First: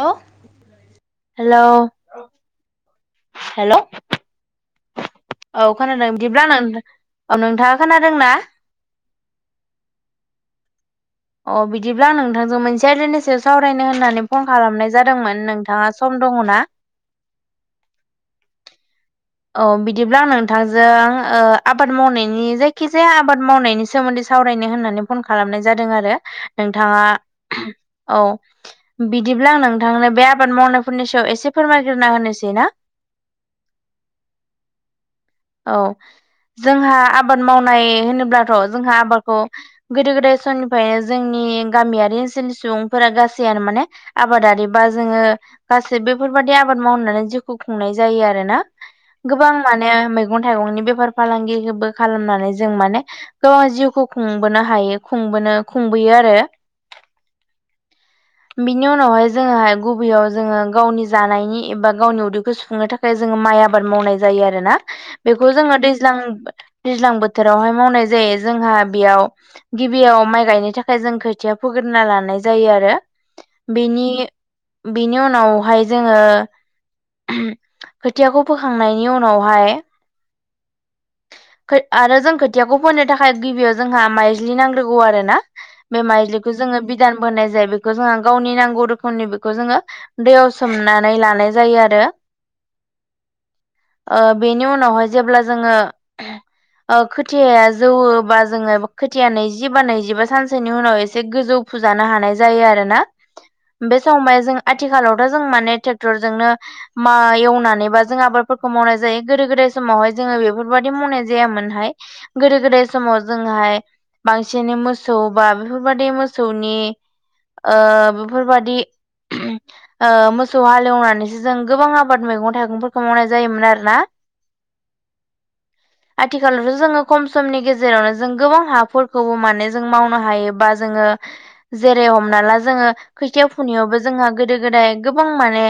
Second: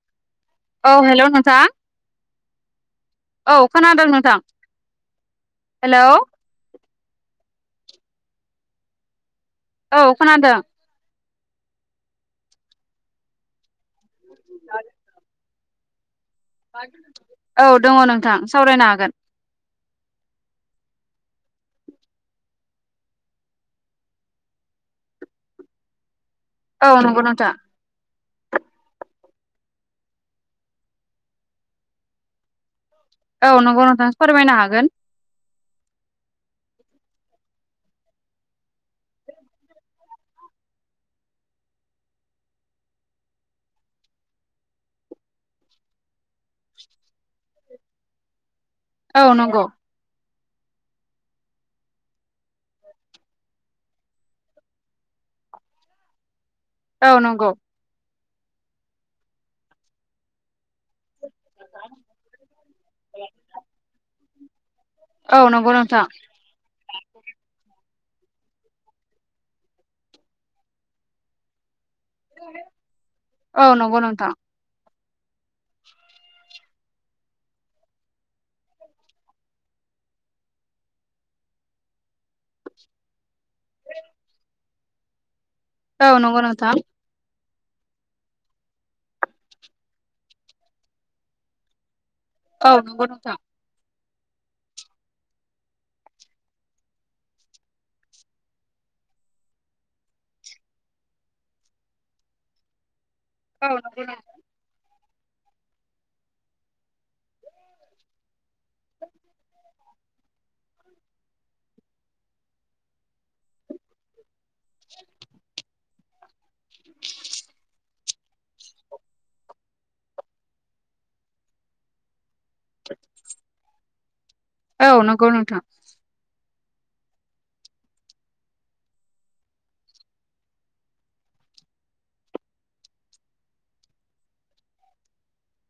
हेल' औ हेल' नथा औ हेलौ खोनादों नोंथां औ हेलौ खोनादों बिदिब्ला औ नोंथाङा खोनादों ना औ खोनादों अ बिदिब्ला आं नोंथांजों मोनसे आलायनाय सायाव सावरायनो होननानै फन खालामनाय जादोंमोन नोंथाङा सम दङना? औ दङ नोंथां सावरायनो हागोन। औ बिदिब्ला आं नोंथांजों आबाद मावनायनि जायखिजाया आबाद मावनायनि सोमोन्दै सावरायनो होननानै फन खालामनाय जादों आरो औ नोंथाङा नंगौ नोंथां औ बिदिब्ला आं नोंथांनो बे आबाद मावनायफोरनि सायाव एसे फोरमायग्रोना होनोसै ना। औ नंगौ नोंथांसो फोरमायनो हागोन। औ जोंहा आबाद मावनाय होनोब्लाथ' जोंहा आबादखौ गोदो गोदाय समनिफ्रायनो जोंनि गामियारि ओनसोलनि सुबुंफोरा गासैयानो माने आबादारि बा जोङो गासै बेफोरबाददि आबाद मावनानै जिउखौ खुंनाय जायो आरो ना। औ गोबां नंगौ माने मैगं थाइगंनि बेफार फालांगिबो खालामनानै जों माने गाव गावनि जिउखौ खुंबोनो हायो खुंबोनो खुंबोयो आरो औ नंगौ। बिनि उनावहाय जोङोहाय गुबैयाव जोङो गावनि जानायनि एबा गावनि उदैखौ सुफुंनो थाखाय जोङो माइ आबाद मावनाय जायो आरो ना। औ बेखौ नंगौ जोङो नोंथां दैज्लां दैज्लां बोथोरावहाय मावनाय जायो जोंहा बेयाव गिबियाव माइ गायनो थाखाय जों खोथिया फुोग्रना लानाय जायो आरो औ नंगौ बेनि नोंथां बिनि उनावहाय जोङो खोथियाखौ फोखांनाय नि उनावहाय आरो जों खो थियाखौ फोननो थाखाय गिबियाव जोंहा माइज्लि नांग्रोगौ आरो ना बे औ नंगौ माइज्लिखौ नोंथां जोङो बिदानबो होननाय जायो बेखौ जोंहा गावनि नांगौ रोखोमनि बेखौ जोङो दैयाव सोमनानै लानाय जायो आरो औ नंगौ नंथां ओ बेनि उनावहाय जेब्ला जोङो खोथिाया जौवबा जोङो खोथिया नैजिबा नैजिबा सानसेनि उनाव एसे गोजौ फुजानो हानाय जायो आरोना औ बे नंगौ समावहाय जों आथिखालावथ' जों माने ट्रेक्टरजोंनो माइ एवनानैबा जों आबाद फोर मावनाय जायो गोदो गोदाय समावहाय जोङो बेफोरबायाददि मावनाय जायामोनहाय गोदो गोदाय समाव जों हाय बांसिनै मोसौ बा बेफोरबादि मोसौनि ओ बेफोरबादि ओ मोसौ हालेवनानैसो जों गोबां आबाद मैगं थाइगंफोरखौ मावनाय जायोमोन आरो ना। औ नंगौ नोंथां। आथिखालावथ' जोङो खम समनि गेजेरावनो जों गोबां हाफोरखौबो माने जों मावनो हायोबा जोङो जेरै हमना ला जोङो खैथिया फुनाययावबो जोंहा गोदो गोदाय गोबां माने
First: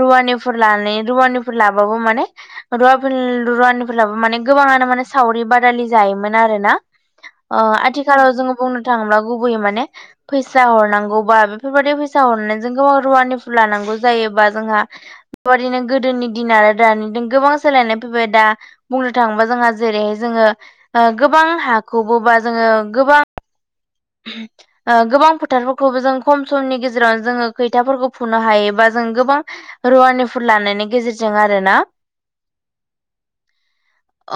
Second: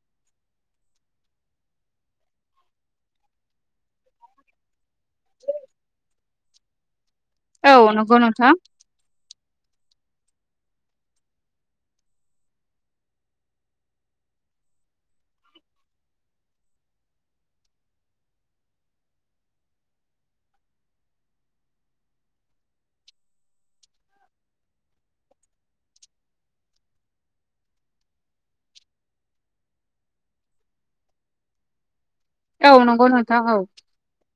रुवानिफोर लानाय रुवानिफोर लाबाबो माने रुवाफोर रुवानिफोर लाबो माने गोबाङानो माने सावरि बादालि जायोमोन आरोना औ नंगौ आथिखालाव नोंथां जोङो बुंनो थांब्ला गुबैयो माने फैसा हरनांगौबा बेफोरबायदि फैसा हरनानै जों गोबां रुवानिफोरल लानांगौ जायोबा जोंहा बेबाददिनो गोदोनि दिन आरो दानि गोबां सोलायनाय फैबाय दा बुंनो थाङोबा जोंहा जेरैहाय जोङो ओ गोबां हाखौबो बा जोङो गोबां [inaudible] ओ गोबां फोथारफोरखौबो जों खम समनि गेजेरावनो जोङो खैथाफोरखौ फुनो हायोबा जों गोबां रुवानिफोरुल लानायनि गेजेरजों आरोना। औ नंगौ नोंथां औ।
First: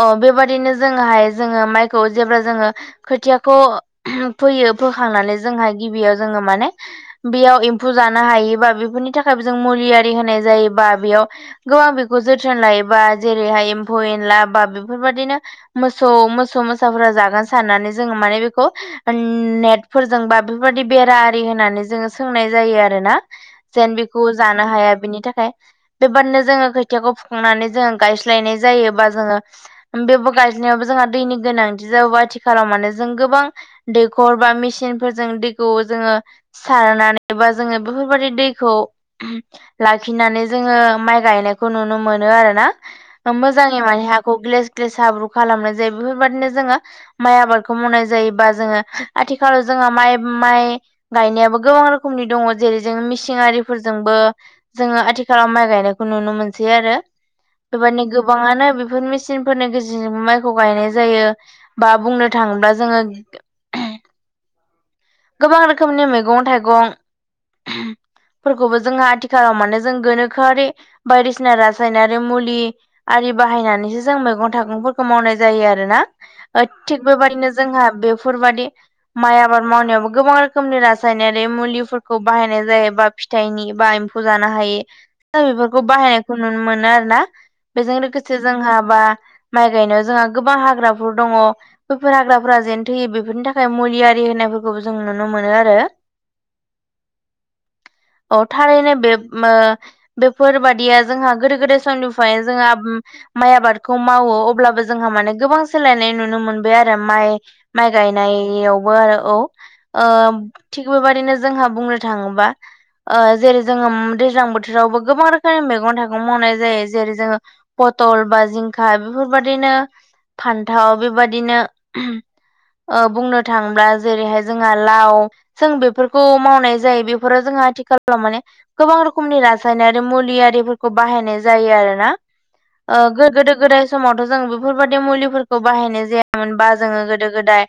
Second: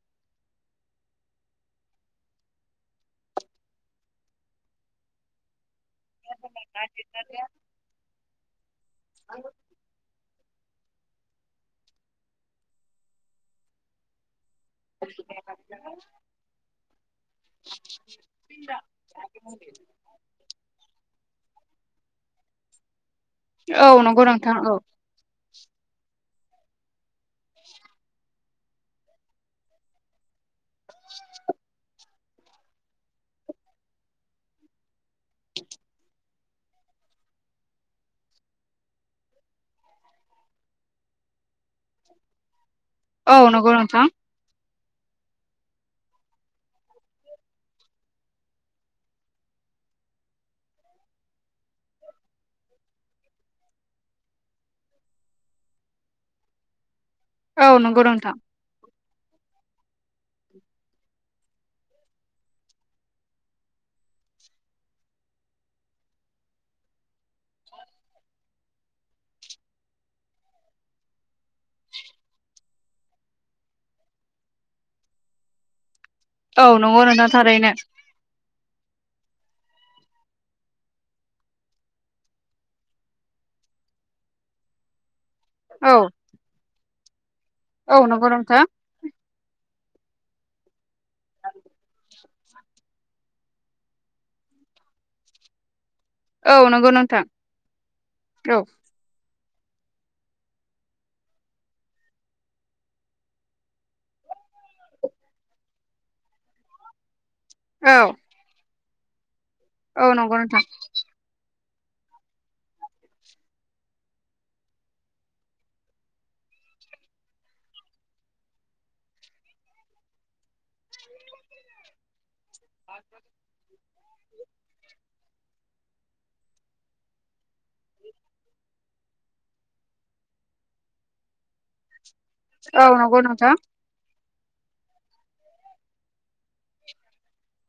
अ बेबादिनो जोङोहाय जोङो माइखौ जेब्ला जोङो खोथियाखौ फोयो फोखांनानै जोंहा गिबियाव जोङो माने बेयाव एम्फौ जानो हायोबा बेफोरनि थाखाय जों मुलि आरि होनाय जायोबा बेयाव गोबां बेखौ जोथोन लायोबा जेरैहाय एम्फौ एनला बा बेफोरबायदिनो मोसौ मोसौ मोसाफोरा जागोन साननानै जोङो माने बेखौ नेट फोरजोंबा बेफोरबायदि बेर आरि होननानै जोङो सोंनाय जायो आरोना। जेन औ नंगौ बेखौ नोंथां जानो औ हाया बिनि थाखाय। बेबादिनो जोङो खोथियाखौ फुखांनानै जोङो गायस्लायनाय जायोबा जोङो बेबो गा यनायावबो जोंहा दैनि गोनांथि जाबा आथि खालामानो जों गोबां दैखर बा मेसिनफोरजों दैखौ जोङो सारनानै बा जोङो बेफोरबादि दैखौ लाखिनानै जोङो माइ गायनायखौ नुनो मोनो आरोना। ओ औ नंगौ मोजाङै माने नोंथां हाखौ ग्लेस ग्लेस हाब्रु खालामनाय जायो बेफोरबादिनो जोङो माइ आबादखौ मावनाय जायोबा जोङो आथिखालाव जोंहा माइ माइ गायनायाबो गोबां रोखोमनि दङ जेरै जों मिसिनारिफोरजोंबो जोङो आथिखालाव माइ गायनायखौ नुनो मोनसै आरो औ नंगौ बेबायदिनो नोंथां गोबाङानो बेफोर मे चिनफोरनि गेजेरजों माइखौ गायनाय जायो। बा बुंनो थाङोब्ला जोङो [inaudible] गोबां रोखोमनि मेगं थाइगं फोरखौबो जोंहा आथिखालाव मानो जों गोनोखोआरि बायदिसिना रासायनारि मुलि आरि बाहायनानैसो जों मैगं थाइगंफोरखौ मावनाय जायो आरोना। ओ औ नंगौ थिग नोंथां बेबादिनो थारैनो जोंहा बेफोरबादि माइ आबाद मावनायावबो गोबां रोखोमनि रासायनारि मुलिफोरखौ बाहायनाय जायो बा फिथाइनि बा एम्फौ जानो हायो‌ बेफोरखौ औ बाहायनायखौ नुनो मोनो आरोना। औ बेजों नंगौ लोगोसे नोंथां जोंहा बा माइ गायनायाव जोंहा गोबां हाग्राफोर दङ बैफोर हाग्राफोरा जेन थैयो बेफोरनि थाखाय मुलियारि होननायफोरखौबो जों नुनो मोनो आरो‌ औ नंगौ नोंथां अ औ थारैनो बे ओ बेफोरबादिया जोंहा गोदो गोदाय समनिफ्राय जोंहा माइ आबाद खौ मावो अब्लाबो जोंहा माने गोबां सोलायनाय नुनो मोनबाय आरो माइ माइ औ गायनायाव बो आरो औ। औ ओ नंगौ नोंथां थिग बेबाददिनो जोंहा बुंनो थाङोबा ओ जेरै जोङो दैज्लां बोथोरावबो गोबां रोखोमनि मैगं थाइगं मावनाय जायो। जेरै जोङो पटल बा जिं खा बेफोरबायाददिनो फान्थाव बेबादिनो ओ बुंनो थाङोब्ला जेरैहाय जोंहा लाव जों बेफोरखौ मावनाय जायो बेफोरो जोंहा आथिखालाव माने गोबां रोखोमनि रासायनारि मुलियाफोरखौ बाहायनाय जायो आरोना। औ ओ नंगौ नोंथां गोदो गो दाय समावथ' जों बेफोरबायाददि मुलिफोरखौ बाहायनाय जायामोनबा जोङो गोदो गोदाय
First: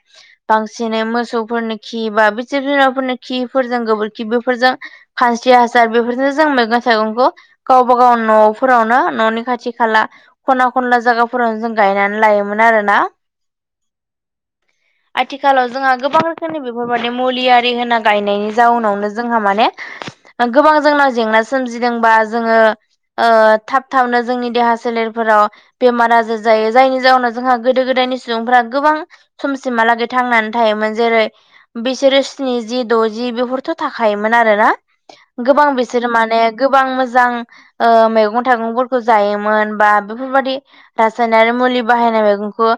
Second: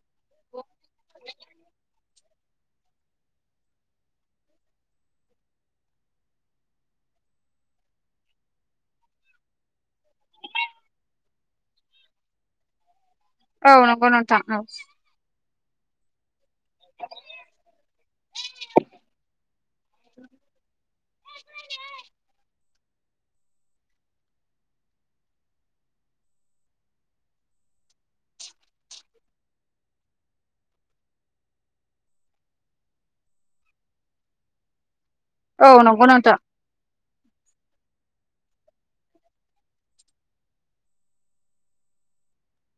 बांसिनै मोसौफोरनि खि बा बि जिब जुनारफोरनि खिफोरजों गोबोरखि बेफोरजों खानस्रि हासार बेफोरजोंनो जों मैगं थाइगंखौ गावबा गाव न'फोरावनो न'नि खाथि खाला खना खनला जायगाफोरावनो जों गायनानै लायोमोन आरोना। औ नंगौ नोंथा औ। आथिखालाव जोंहा गोबां [unintelligible] बेफोरबायदि मुलि आरि होना गायनायनि जाउनावनो जोंहा माने गोबां जोंनाव जेंना सोमजिदोंबा जोङो थाब थाबनो जोंनि देहा सोलेर फोराव बेमार आजार जायो जायनि जाउनाव जोंहा गोदो गोदायनि सुबुंफोरा गोबां समसिमहालागै थांनानै थायोमोन जेरै बिसोरो स्निजि द'जि बेफोरथ' थाखायोमोन आरो ना गोबां औ नंगौ बिसोर नोंथां माने गोबां मोजां ओ मैगं थाइगंफोरखौ जायोमोन बा बेफोरबादि रासायनारि मुलि बाहायनाय मैगंखौ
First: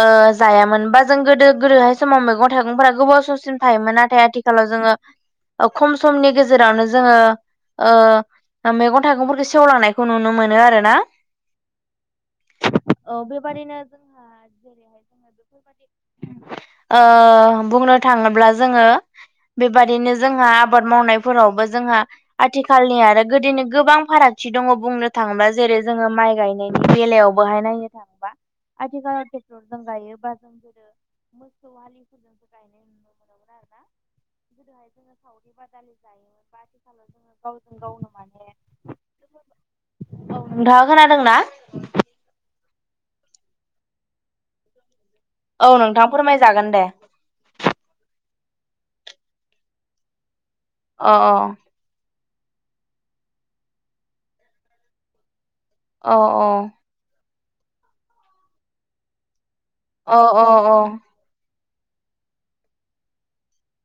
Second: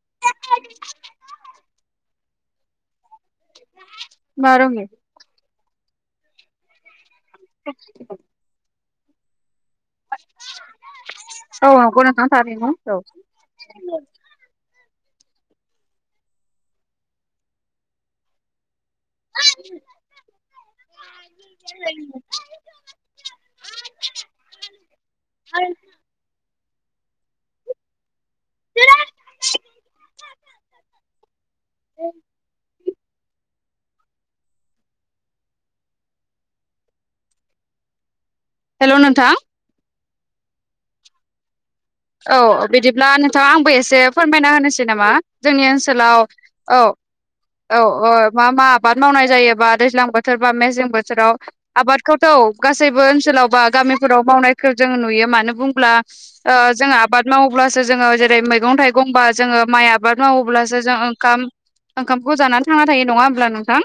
ओ जायामोन बा जों गोदो गोदोहाय समाव मैगं थाइगंफोरा गोबाव समसिम थायोमोन नाथाय मा आथिखालाव रोंगौ जोङो ओ खम समनि गेजेरावनो जोङो ओ मैगं थाइगंफोरखौ सेवलांनाय खौ नुनो मोनो आरोना। औ [inaudible] बुं औ बेबादिनो जोंहा जेरैहाय जोङो बेफोरबादि बुंनो थाङोब्ला जोङो बेबादिनो जोंहा आबाद मावनायफोरावबो जोंहा आथिखालनि आरो गोदोनि गोबां फारागथि दङ बुंनो थाङोबा जेरै जोङो माइ गायनायनि बेलायावबोहाय नायनो थाङोबा आथिखालाव ट्रेक्टर जों गायोबा जों गोदो मोसौ हालिफोर जोंसो गायो [unintelligible] सावरि बादालि जायो बा आथिखालाव जोङो गावजों गावनो माने हेल' नोंथां औ नोंथाङा खोनादोंना? औ बिदिब्ला नोंथां आंबो एसे फोरमायना होनोसै नामा जोंनि औ नोंथां ओनसोलाव फोरमायजागोन औ दे औ औ मा मा आबाद मावनाय जायोबा दैज्लां बोथोर बा मेेसें अ बोथोराव आबादखौथ' गासैबो ओनसोलाव बा गामिफोराव मावनायखौ जों नुयो मानो बुं ब्ला अ जोङो आबाद मावोब्लासो जोङो जेरै मैगं-थाइगं बा जोङो माइ अ आबाद अ अ मावोब्लासो जों ओंखाम ओंखामखौ जानानै थांना थायो नङा होमब्ला नोंथां?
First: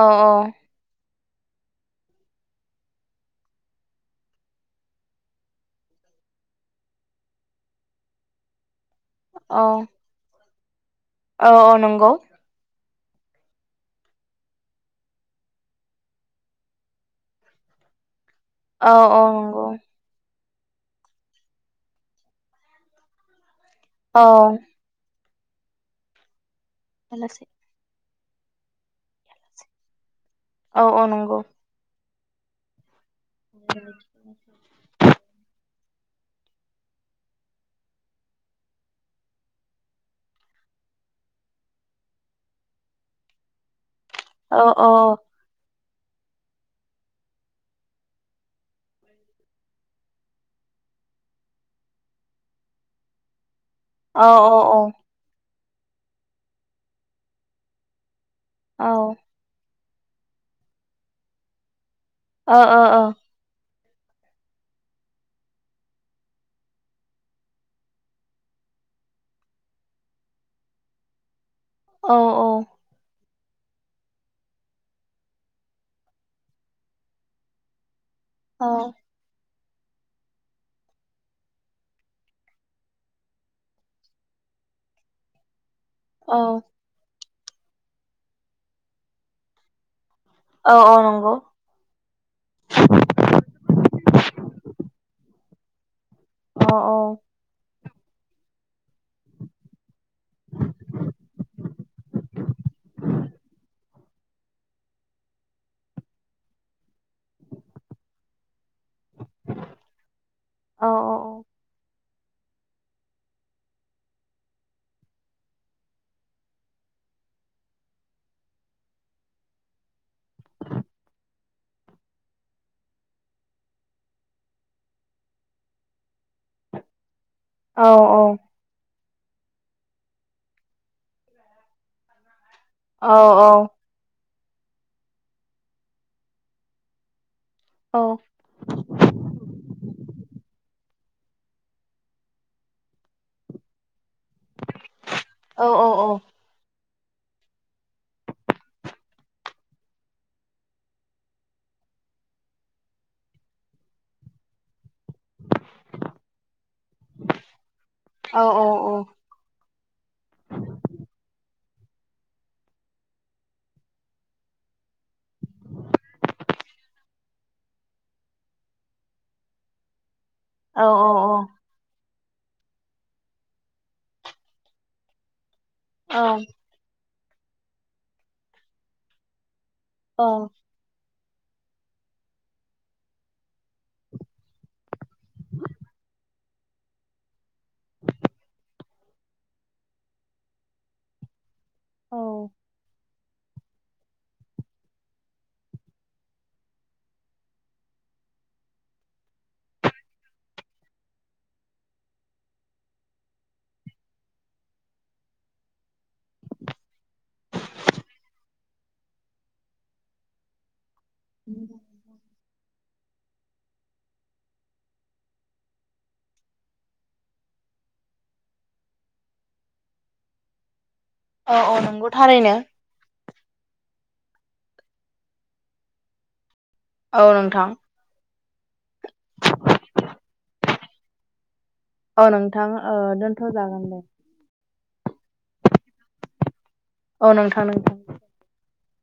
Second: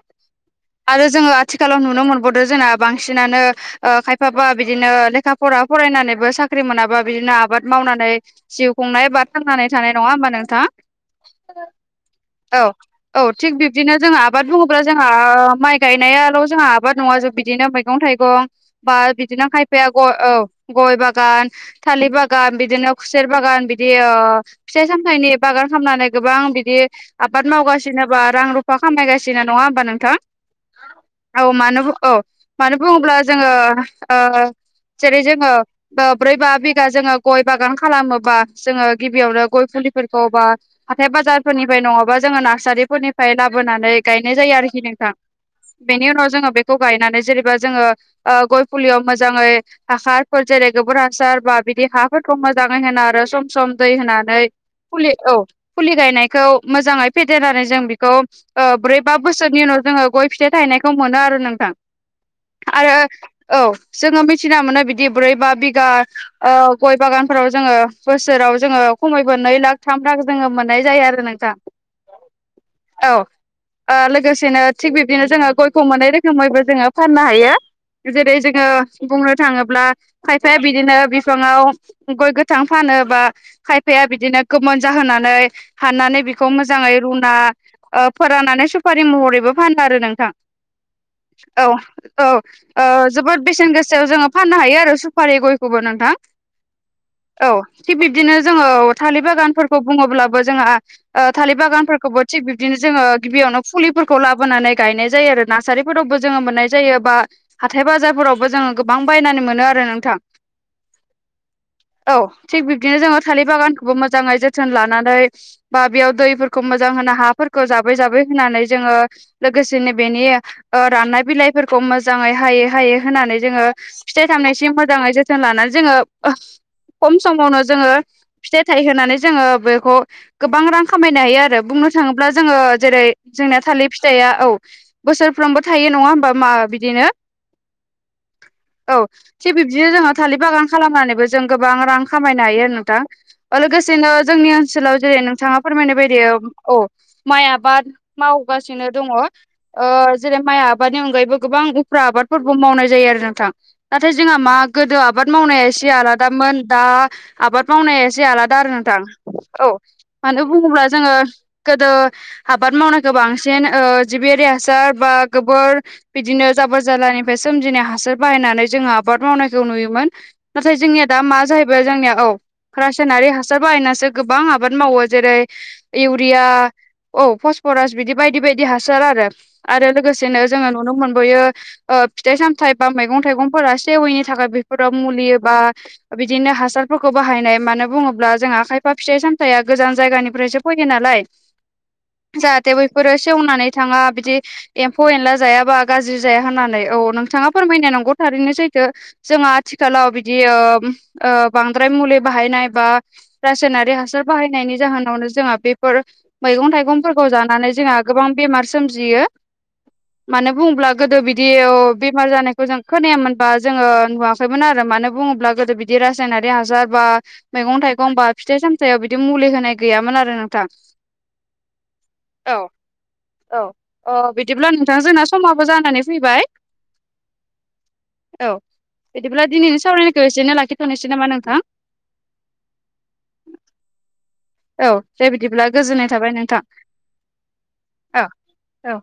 औ-औ आरो जोङो आथिखालाव नुनो मोनबावदो जोंना बांसिनानो खायफाबा बिदिनो लेखा फरा फरायनानैबो साख्रि मोनाबा बिदिनो आबाद मावनानै जिउ खुंनायबा औ थांनानै थानाय नङा होमबा नोंथां? औ औ नंगौ औ औ थिग बिब्दिनो जों आबाद बुङोब्ला जोंहा माइ गायनायाल' जोंहा आबाद नङा जों बिदिनो मैगं-थाइगं औ बा औ बिदिनो नंगौ खायफाया गय औ गय बागान थालिर बागान बिदिनो खुसेर बागान बिदि औ फिथाइ सामथनि बागान खालामामनानै गोबां बिदि लासै लासै आबाद मावगासिनो बा रां रुफा खामायगासिनो नङा होमबा नोंथां औ नंगौ औ मानो औ मानो बुङोब्ला जोङो जेरै जोङो ब्रै बा बि गा जोङो गय बागान खालामोबा जोङो गिबियावनो गय फुलिफोरखौ बा हाथाय बाजारफोरनिफ्राय नङाबा जोङो नार्सारिफोरनिफ्राय लाबोनानै गायनाय जायो औ आरोखि औ नोंथां। बेनि उनाव जोङो बेखौ गायनानै जेनेबा जोङो ओ गय फुलियाव मोजाङै हासारफोर जेरै गोबोर हासार बा बिदि हाफोरखौ मोजाङै होनो आरो सम सम दै औ होनानै औ ओ ओ फुलि औ फुलि गायनायखौ मोजाङै फेदेरनानै जों बेखौ ओ ब्रै, बा बोसोर सोरनि उनाव जोङो गय फिथाइ थायनायखौ मोनो आरो नोंथां। औ आरो औ। जोङो मिथिना मोनो बिदि बोरैबा बिगा ओ गय बागानफोराव जोङो बोसोराव जोङो खमैबो नै लाख थाम लाख जोङो मोननाय जायो आरो नोंथां। औ-औ। औ। ओ लोगोसेनो थिग बिब्दिनो जोङो गयखौ मोननाय रोखोमैबो जोङो फाननो हायो। जेरै जोङो बुंनो थाङोब्ला खायफाया बिदिनो बि फाङाव गय गोथां फानो बा खायफाया बिदिनो गोमोन जाहोनानै हाननानै औ बेखौ मोजाङै रुना फोराननानै सुफारि महरैबो फानो आरो नोंथां। औ औ नंगौ। औ औ। ओ जोबोद बेसेन गोसायाव जोङो फाननो हायो आरो सुपारि गयखौबो नोंथां। अ औ। औ थिग बिब्दिनो जोङो औ थालिर बागानफोरखौ बुङोब्लाबो जोंहा ओ थालिर बागानफोरखौबो थिग बिब्दिनो जोङो गिबियावनो फुलिफोरखौ लाबोनानै गायनाय जायो आरो ना। थासारिफोरावबो जोङो मोननाय जायो बा हाथाय बाजारफोरावबो जोङो गोबां बायनानै मोनो आरो नोंथां। औ औ औ। औ थिग बिबदिनो जोङो थालिर बागानखौबो मोजाङै जोथोन लानानै बा बेयाव दैफोरखौ मोजां होना हाफोरखौ जाबै जाबै होनानै जोङो लोगोसेनो बेनि राननाय बिलाइफोरखौ मोजाङै हायै हायै होनानै जोङो फिथाइ थामनायसिम मोजाङै जोथोन लानानै जोङो ओ खम समावनो जोङो औ फिथाइ थाइ होनानै जोङो बेखौ गोबां रां खामायनो हायो आरो। बुंनो थाङोब्ला जोङो जेरै औ जोंनाया थालिर फिथाइया औ बोसोरफ्रोमबो थायो नङा होमबा मा बिदिनो औ। औ। थिग बिबदिनो जोङो थालिर बागान खालामनानैबो जों गोबां रां खामायनो हायो आरो नोंथां। लोगोसेनो जोंनि ओनसोलाव जेरै नों थाङा औ फोरमायनो बायदि औ माइ आबाद मावगासिनो दङ। ओ जेरै माइ आबादनि अनगायैबो गोबां उफ्रा आबादफोरखौ मावनाय जायो आरो नोंथां। नाथाय जोंहा मा गोदो आबाद आबाद मावनाया एसे आलादामोन दा आबाद मावनाया एसे आलादा आरो नोंथां। औ। मानो बुङोब्ला जोङो गोदो आबाद मावनायखौ बांसिन ओ जिबियारि हासार बा गोबोर बिदिनो जाबोर जालानिफ्राय सोमजिनाय हासार बाहायनानै जोङो आबाद मावनायखौ नुयोमोन। नाथाय जोंनिया दा मा जाहै बाय जोंनिया औ रासयनारि हासार बाहायनासो गोबां आबाद मावो। जेरै इउरिया औ फसफरास बिदि बायदि बायदि हासार आरो आरो औ लोगोसेनो जोङो नुनो मोनबोयो ओ फिथाइ सामथाइ बा मैगं थाइगंफोरा सेवैनि थाखाय बे फोराव मुलि बा बिदिनो हासारफोरखौ बाहायनाय मानो बुङोब्ला जोंहा खायफा फिथाइ सामथायाइया गोजान जायगानिफ्रायसो फैयो नालाय जाहाथे बैफोरो सेवनानै थाङा बिदि एम्फौ एनला जायाबा गाज्रि जाया होननानै। औ नोंथाङा फोरमायनाय नंगौ थारैनो सैथो। जोंहा आथिखालाव बिदि ओ ओ बांद्राय मुलि बाहायनाय बा रासायनारि हासार बाहायनायनि जाहोनावनो जोंहा बेफोर मैगं थाइगंफोरखौ जानानै जोंहा गोबां बेमार सोमजियो। मानो बुङोब्ला गोदो बिदियाव बेमार जानायखौ जों खोनायामोनबा जोङो नुवा खैमोन आरो मानो बुङोब्ला गोदो बिदि रासायनारि हासार बा मैगं थाइगं बा फिथाइ सामथाइयाव बिदि मुलि होनाय गैयामोन आरो नोंथां। औ औ नंगौ थारैनो। औ औ बिदिब्ला नोंथां जोंना समाबो जानानै फैबाय। औ नोंथां। औ बिदिब्ला दिनैनि सावरायनायखौ एसेनो लाखिथ'नोसै नामा नोंथां? औ नोंथां दोनथ' जागोन दे। औ दे बिदिब्ला गोजोननाय थाबाय नोंथां। औ नोंथां नोंथां अ औ।